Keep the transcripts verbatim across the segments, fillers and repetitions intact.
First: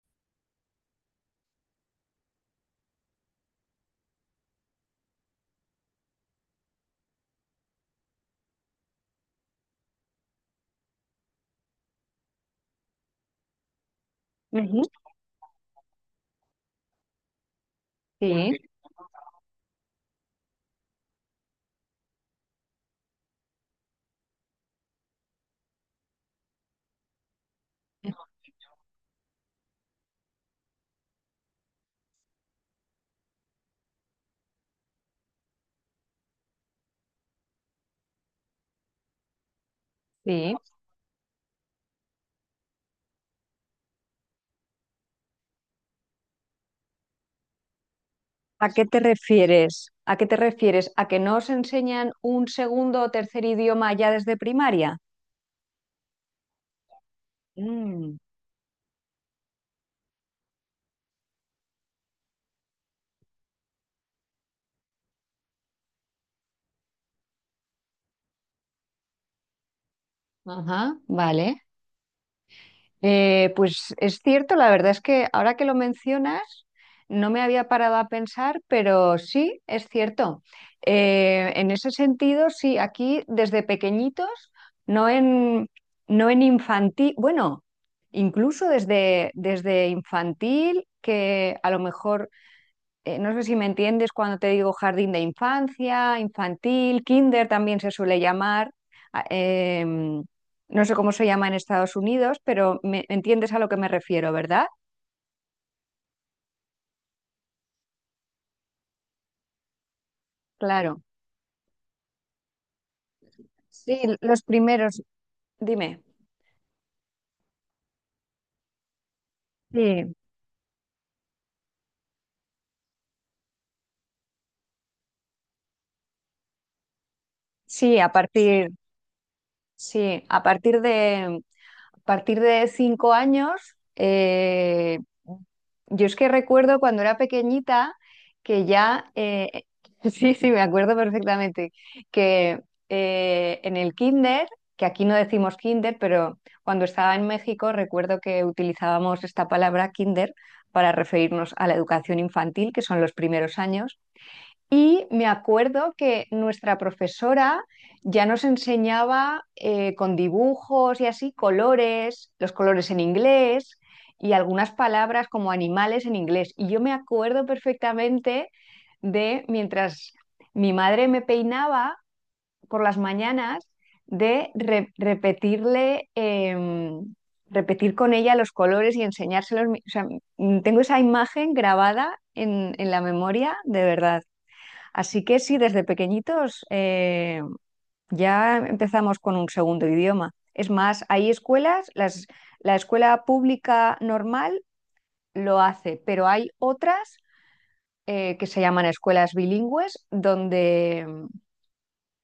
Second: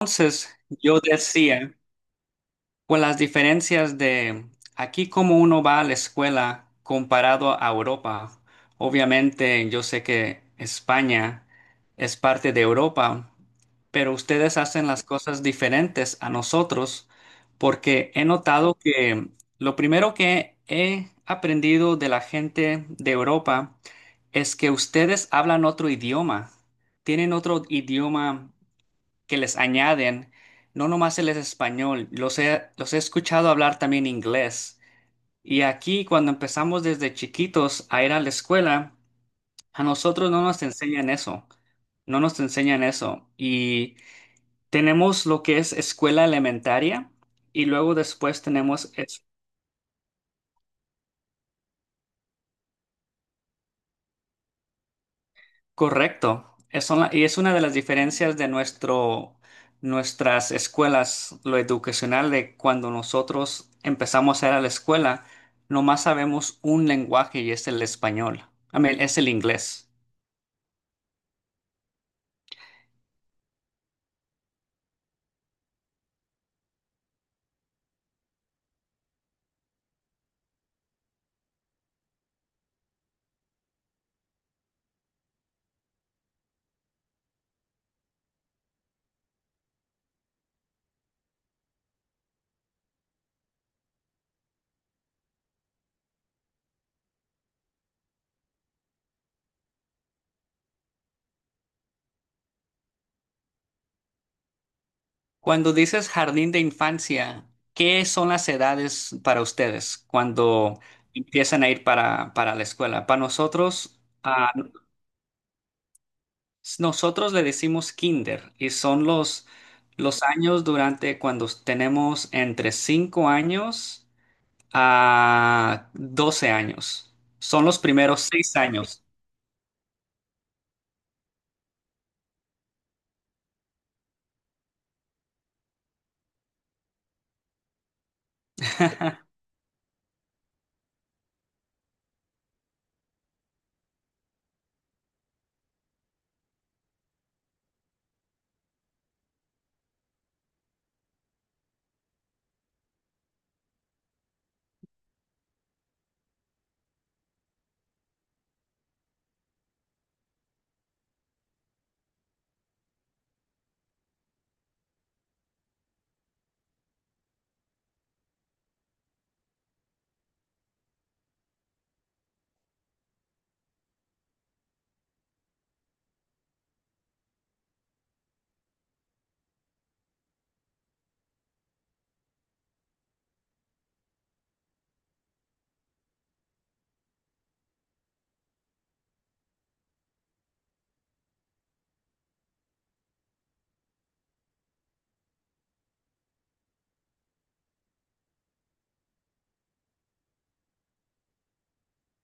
Entonces, yo decía, con las diferencias de aquí como uno va a la escuela comparado a Europa. Obviamente yo sé que España es parte de Europa, pero ustedes Ujú. hacen las cosas diferentes a nosotros porque he Sí, notado que lo primero que he aprendido de la gente de Europa es que ustedes hablan otro idioma, tienen otro idioma que les añaden, no nomás el español. Los he, los he escuchado hablar también inglés. Y aquí, cuando empezamos desde chiquitos a ir a la escuela, a nosotros no sí. nos enseñan eso, no nos enseñan eso. Y tenemos lo que es escuela elementaria y luego después ¿A qué tenemos... te refieres? ¿A qué te refieres? ¿A que no os enseñan un segundo o tercer idioma ya desde primaria? Correcto. Es una- y es una de las Mm. diferencias de nuestro, nuestras escuelas, lo educacional, de cuando nosotros empezamos a ir a la escuela, nomás sabemos un lenguaje y es el español. I mean, es el inglés. Ajá, vale. Eh, pues es cierto, la verdad es que ahora que lo mencionas, no me había parado a pensar, pero sí, es cierto. Eh, en ese sentido, sí, aquí desde pequeñitos, no en, no en infantil, bueno, incluso desde, desde infantil, que a lo mejor eh, no sé si me entiendes cuando te digo jardín de infancia, infantil, kinder también se suele llamar. a- em, no sé cómo se llama en Estados Unidos, pero me entiendes a lo que me refiero, ¿verdad? Cuando dices jardín de infancia, ¿qué son las edades para ustedes cuando Claro. empiezan a ir para, para la escuela? Para Sí, nosotros, los ah, primeros, dime. nosotros le decimos kinder y son los, Sí, los años durante cuando tenemos entre cinco años a doce años. Son los sí, a primeros seis partir, años. sí, a partir de a partir de cinco años, eh, yo es que recuerdo cuando era pequeñita que ya, eh, sí, sí, me acuerdo perfectamente, que eh, en el kinder, que aquí no decimos kinder, pero cuando estaba en México recuerdo que utilizábamos esta palabra kinder para referirnos a la educación infantil, que son los primeros años, y me acuerdo que nuestra profesora ya nos enseñaba eh, con dibujos y así colores, los colores en inglés y algunas palabras como animales en inglés. Y yo me acuerdo perfectamente de mientras mi madre me peinaba por las mañanas, de re- repetirle, em, repetir con ella los colores y enseñárselos. O sea, tengo esa imagen grabada en en la memoria, de verdad. Así que sí, desde pequeñitos eh, ya empezamos con un segundo idioma. Es más, hay escuelas, las- la escuela pública normal lo hace, pero hay otras eh, que se llaman escuelas bilingües, donde,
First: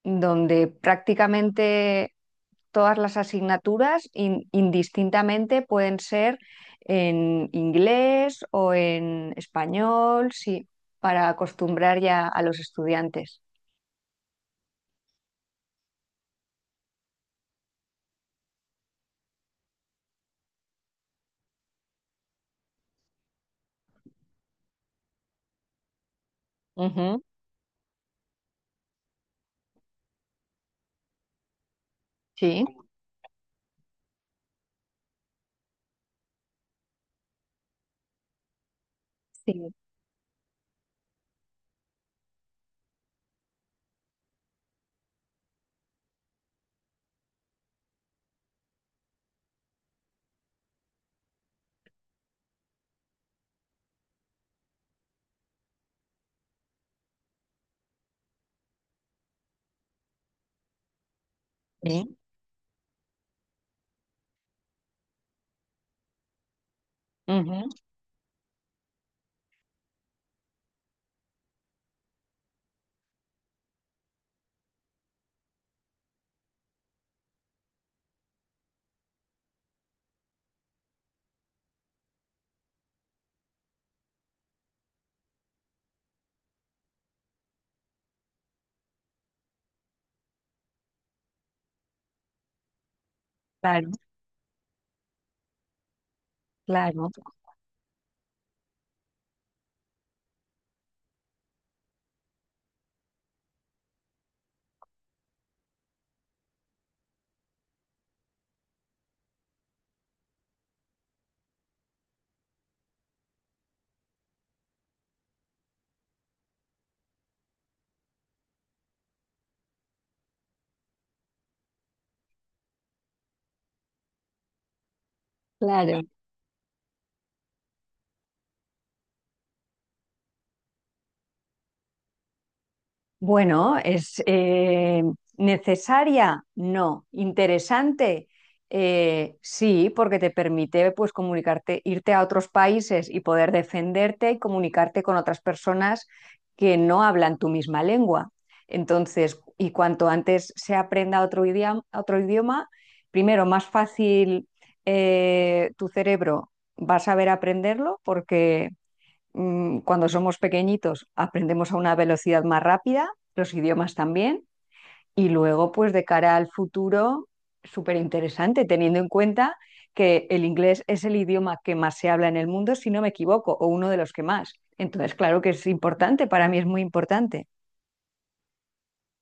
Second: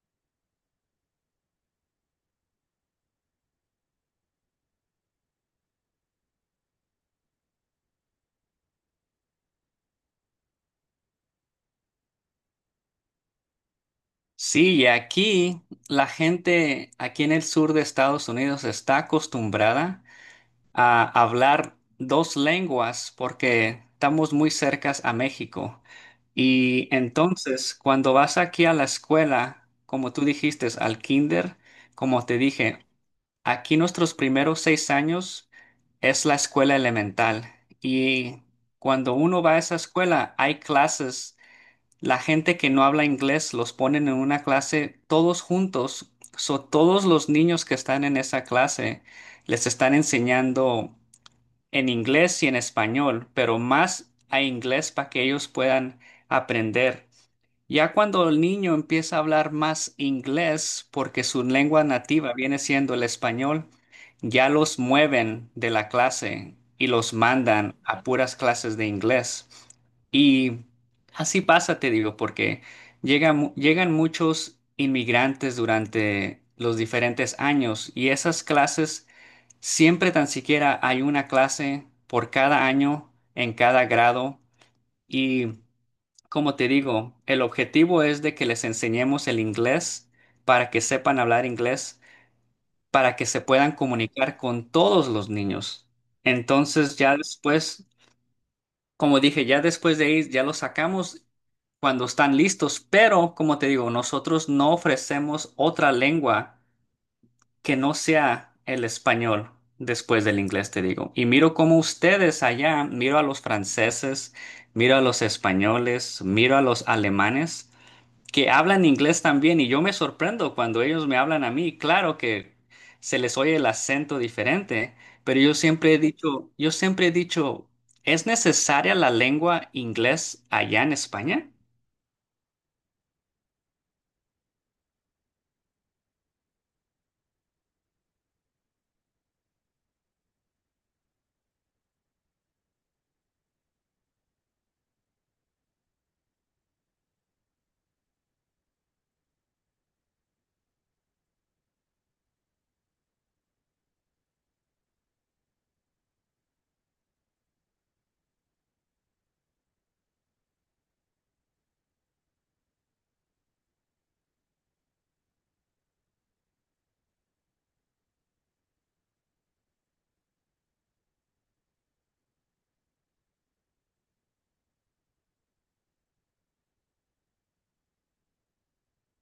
donde prácticamente todas las asignaturas in- indistintamente pueden ser en inglés o en español, sí, para acostumbrar ya a los estudiantes. Sí, y aquí la gente, aquí en el sur de Estados Unidos está acostumbrada a hablar dos lenguas porque estamos muy cercas a México. Y Ujú, entonces, cuando vas aquí a la escuela, como tú dijiste, al kinder, como te sí. dije, aquí nuestros primeros seis años es la escuela elemental. Y cuando uno va Sí, a esa escuela, hay clases. La gente que no habla inglés los ponen en una clase todos juntos. So, todos los niños que están en esa clase les están enseñando en inglés y en español, pero más a inglés para que ellos puedan aprender. Ya cuando el niño empieza a hablar más inglés, porque su lengua sí. nativa viene siendo el español, ya los mueven de la clase y los Ujú. mandan a puras clases de inglés. Y así pasa, te digo, porque llegan, mu- llegan muchos inmigrantes durante los diferentes años y esas clases, siempre tan siquiera hay una clase por cada año en cada grado. Y como te digo, el objetivo es de que les enseñemos el inglés para que sepan hablar inglés, para que se puedan Claro, comunicar con todos los niños. Entonces claro, ya después, como dije, ya después de ahí ya los sacamos cuando están listos, pero como te digo, nosotros no ofrecemos otra lengua que no sea el español después del inglés, te digo. Y miro como ustedes allá, miro a los franceses, miro a los españoles, miro a los alemanes que hablan inglés también y yo me sorprendo cuando ellos me hablan a mí. Claro que se les oye el acento diferente, pero yo siempre he claro. dicho, yo siempre he dicho, ¿es necesaria la lengua inglés allá en España? Bueno, es eh, necesaria, no. Interesante, eh, sí, porque te permite, pues, comunicarte, irte a otros países y poder defenderte y comunicarte con otras personas que no hablan tu misma lengua. Entonces, y cuanto antes se aprenda otro idioma, otro idioma, primero, más fácil eh, tu cerebro va a saber aprenderlo porque mm, cuando somos pequeñitos aprendemos a una velocidad más rápida, los idiomas también, y luego pues de cara al futuro, súper interesante, teniendo en cuenta que el inglés es el idioma que más se habla en el mundo, si no me equivoco, o uno de los que más. Entonces, claro que es importante, para mí es muy importante.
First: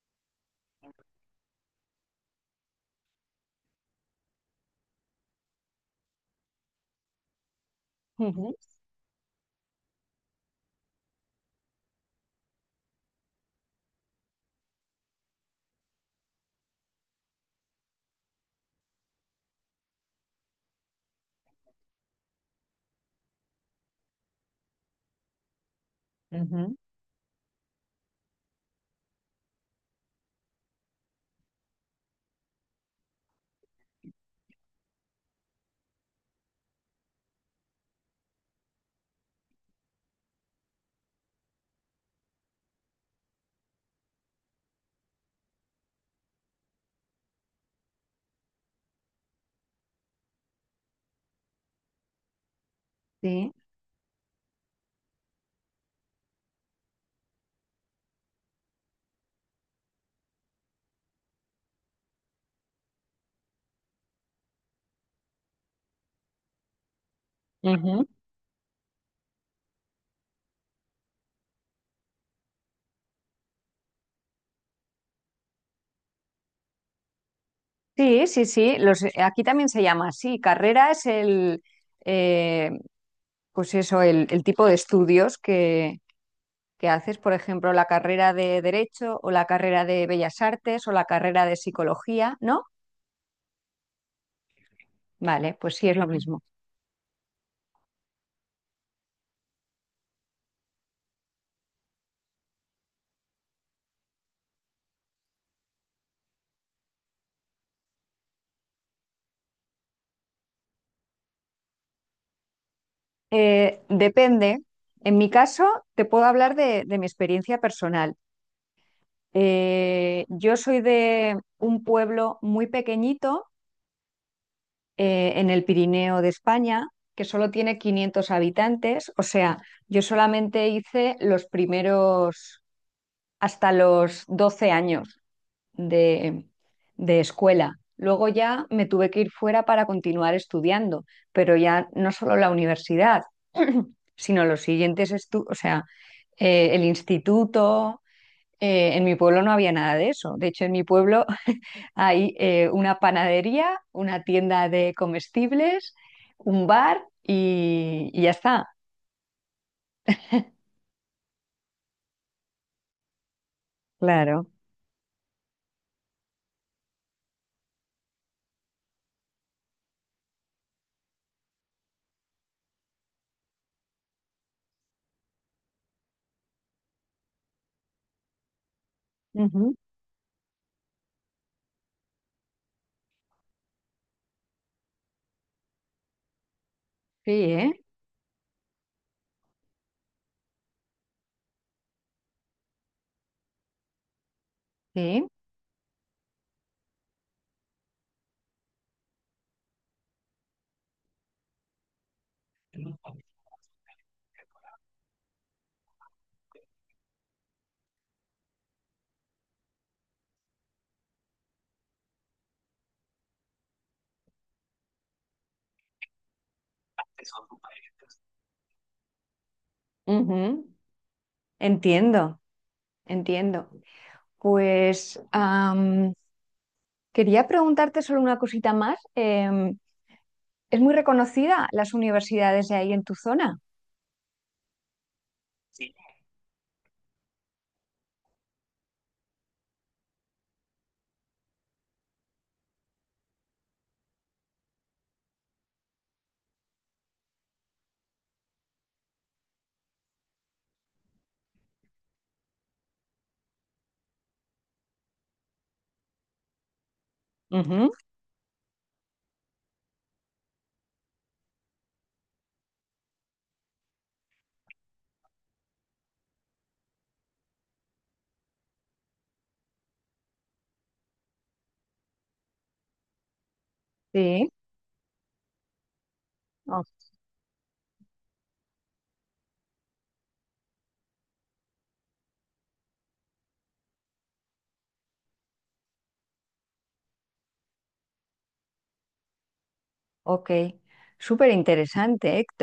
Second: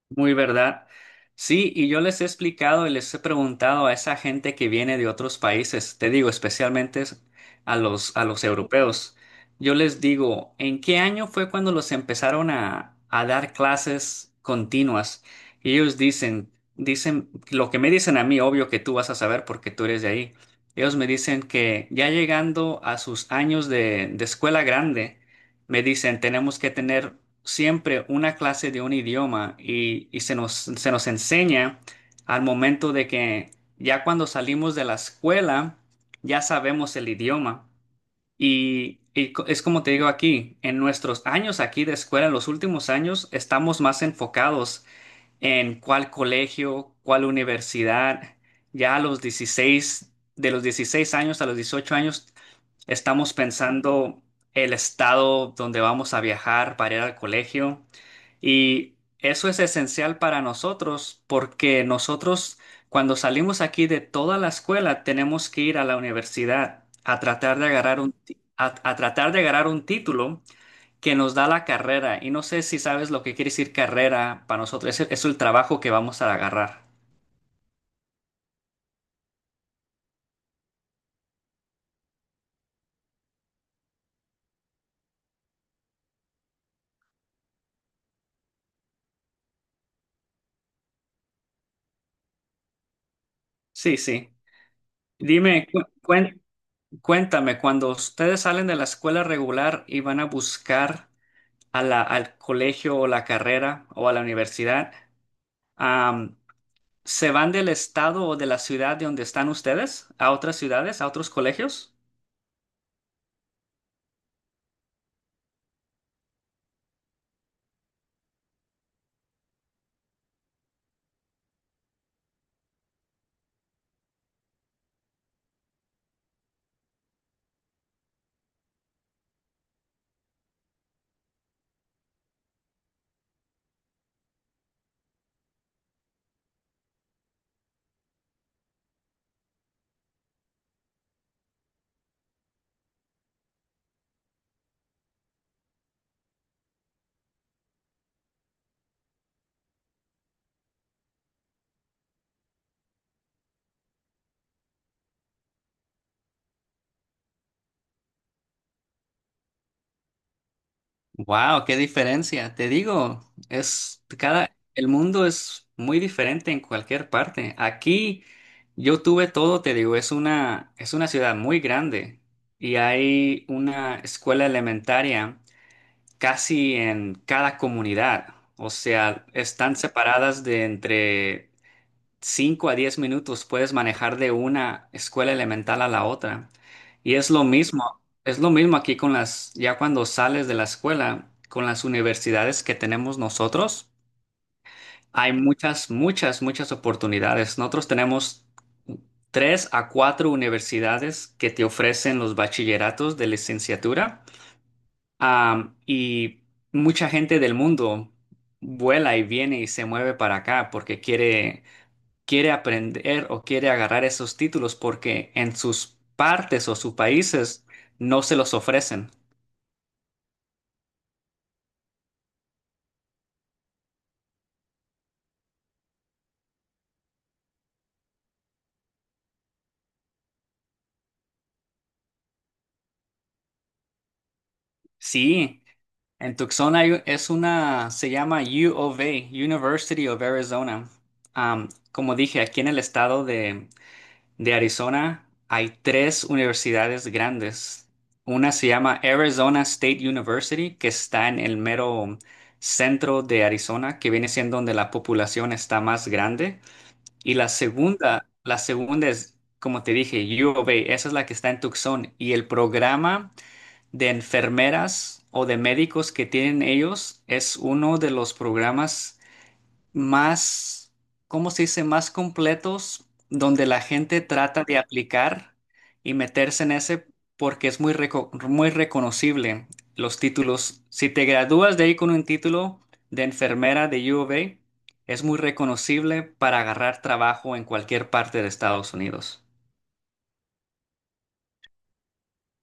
Muy verdad. Sí, y yo les he explicado y les he preguntado a esa gente que viene de otros países, te digo, especialmente es- a los, a los Ujú, europeos. Yo les digo, ¿en qué año fue cuando los empezaron a, a dar clases continuas? Y ellos dicen, dicen, lo que me dicen a mí, obvio que tú vas a saber porque tú eres de ahí. Ellos me dicen que ya llegando a sus años de, de escuela grande, me dicen, tenemos que ujú. tener siempre una clase de un idioma y, y se nos, se nos enseña al momento de que ya cuando salimos de la escuela, ya sabemos el idioma. Y, y co- es como te digo aquí, en nuestros años aquí de escuela, en los últimos años, estamos más enfocados en cuál colegio, cuál universidad. Ya a los dieciséis de los dieciséis años a los dieciocho años, estamos Sí. pensando el estado donde vamos a viajar para ir al colegio. Y eso es esencial para nosotros porque nosotros cuando salimos aquí de toda la escuela tenemos que ir a la universidad a tratar de agarrar Ujú. un, ti- a, a tratar de agarrar un título que nos da la carrera. Y no sé si sabes lo que quiere decir carrera para nosotros. Es el, es el trabajo que vamos a agarrar. Sí, sí, sí. Los, eh, aquí también se llama así. Carrera es el, eh, pues eso, el, el tipo de estudios que que haces, por ejemplo, la carrera de Derecho o la carrera de Bellas Artes o la carrera de Psicología, ¿no? Sí, sí. Vale, Dime, pues cu- sí, es lo mismo. cuen- cuéntame, cuando ustedes salen de la escuela regular y van a buscar a la- al colegio o la carrera o a la universidad, am, ¿se van del estado o de la ciudad de donde están ustedes a otras ciudades, a otros colegios? Eh, depende. En mi caso, te puedo hablar de, de mi experiencia personal. Eh, yo soy de un pueblo muy pequeñito eh, en el Pirineo de España, que solo tiene quinientos habitantes. O sea, yo solamente hice los primeros hasta los doce años de, de escuela. Luego ya me tuve que ir fuera para continuar estudiando, pero ya no solo la universidad, sino los siguientes estudios, o sea, eh, el instituto. Eh, en mi pueblo no había nada de eso. De hecho, en mi pueblo hay eh, una panadería, una tienda de comestibles, un bar y, y ya está. Wow, qué diferencia. Te digo, es Claro. cada, el mundo es muy diferente en cualquier parte. Aquí yo tuve todo, te digo, es una, es una ciudad muy grande y hay una escuela elementaria casi en cada comunidad. O sea, Ujú. están separadas de entre cinco a diez minutos puedes manejar de una escuela elemental a la otra. Y Sí, es lo ¿eh? mismo, es lo mismo aquí con las, ya cuando sales de la escuela, con las universidades que tenemos nosotros, Sí. hay muchas, muchas, muchas oportunidades. Nosotros tenemos tres a cuatro universidades que te ofrecen los bachilleratos de licenciatura. Am, y mucha gente del mundo vuela y viene y se mueve para acá porque quiere quiere aprender o quiere agarrar esos títulos porque en sus partes o sus países no se los ofrecen. Ujú. Entiendo, entiendo. Pues am, quería preguntarte solo una cosita más. Em, ¿es muy reconocida las universidades de ahí en tu zona? Sí, en Tucson hay- es una, se llama U of A, University of Arizona. Am, como dije, aquí en el estado de, de Arizona hay tres universidades grandes. Una se llama Arizona State University, que está en el mero centro de Arizona, que viene siendo donde la población está más grande. Y la Ujú. segunda, la segunda es, como te dije, U of A, esa es la que está en Tucson. Y el programa de enfermeras o de médicos que tienen ellos es uno de los programas más, ¿cómo se dice?, más completos, donde la gente Sí. trata de aplicar y meterse en Oh, ese porque es muy, reco- muy reconocible los títulos. Si te gradúas de ahí con un título de enfermera de U of A, es muy reconocible para agarrar trabajo en cualquier parte de Estados Unidos. ok. Súper interesante, Héctor.